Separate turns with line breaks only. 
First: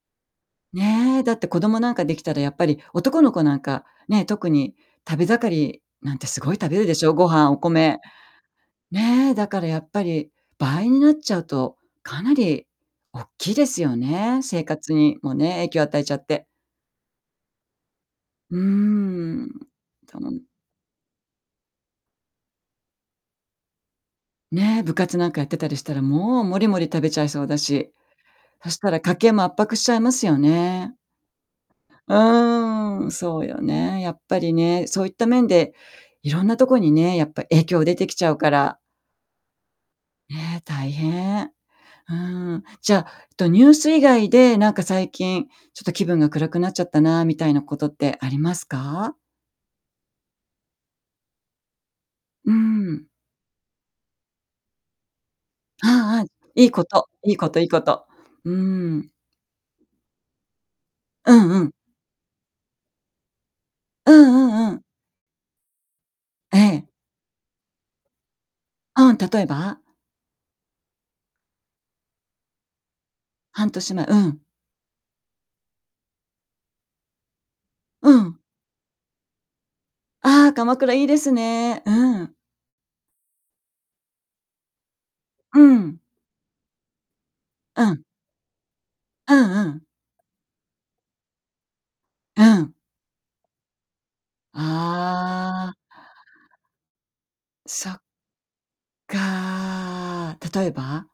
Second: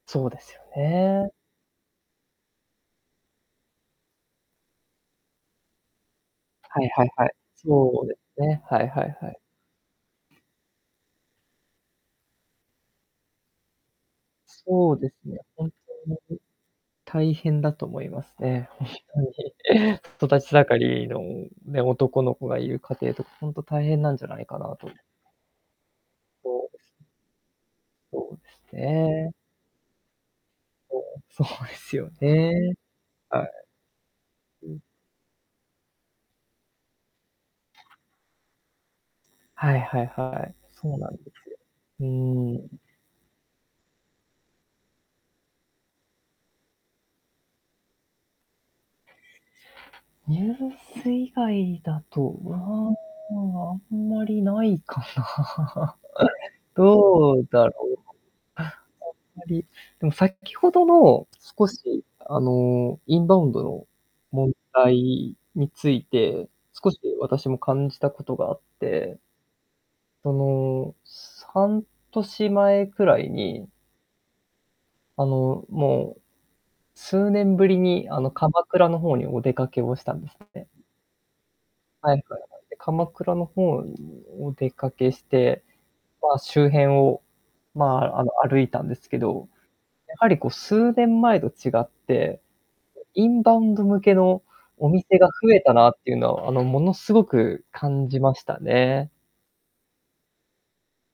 そうですよ
ねえ、
ね。
だって子供なんかできたらやっぱり男の子なんか、ね、特に食べ盛りなんてすごい食べ
は
る
い
で
は
し
い
ょう？
は
ご
い。
飯、お米、
そうですね。はいはい
ね
は
え、
い。
だからやっぱり倍になっちゃうとかなりおっきいですよね。生活
そうです
にも
ね、
ね、影響を与えちゃって。
大変だと思います
う
ね。ほん
ん。
とに、
頼
育
む。
ち盛りのね、男の子がいる家庭とかほんと大変なんじゃないかな
ね、
と。
部活なんかやってたりしたら、もうもり
そ
も
う
り食
す。
べちゃいそうだし。
そうで
そ
す
したら家
ね。
計も圧迫しちゃいますよね。
うん、そうですよ
う
ね。
ーん、そ
は
うよね、やっぱり
い。うん。
ね。そういった面でいろんなとこにね、やっぱ影響出てきちゃうから。
はいはい
え
はい。
え、大
そうなんで
変。
すよ。う
うーん、
ーん。
じゃ、とニュース以外でなんか最近ちょっと気分が暗くなっちゃったなあ、みたいなことってありますか？
ニュース以外だと
う
は、
ん。
あんまりないか
あ
な。
あああ、いいこと。
ど
いい
う
ことい
だ
い
ろ
こ
う。
と。う
あん
ーん。
まり。でも先ほどの、
うんう
少
ん。
しあのインバウンドの
うんう
問
んうん。
題について、
ええ。
少し私も感じたことがあっ
あ
て。
あ、例えば？
その、す半年前くらい
半
に
年前、うん。
あの、もう数年ぶりに
う
あの
ん。
鎌倉の方にお出かけをしたんです
ああ、
ね。
鎌倉いいですね。う
はい
ん。
はいはい。で、鎌倉の方ぬお出かけし
う
て、
ん。
まあ周辺を
う
ま
ん。
あ、あの歩いたんですけ
う
ど、
んうん。
やはりこう数年前と違って、
うん。
インバウンド向けのお店が増え
ああ。
たなっていうのはあの、ものすごく
そっ
感じましたね。
かあ。例えば？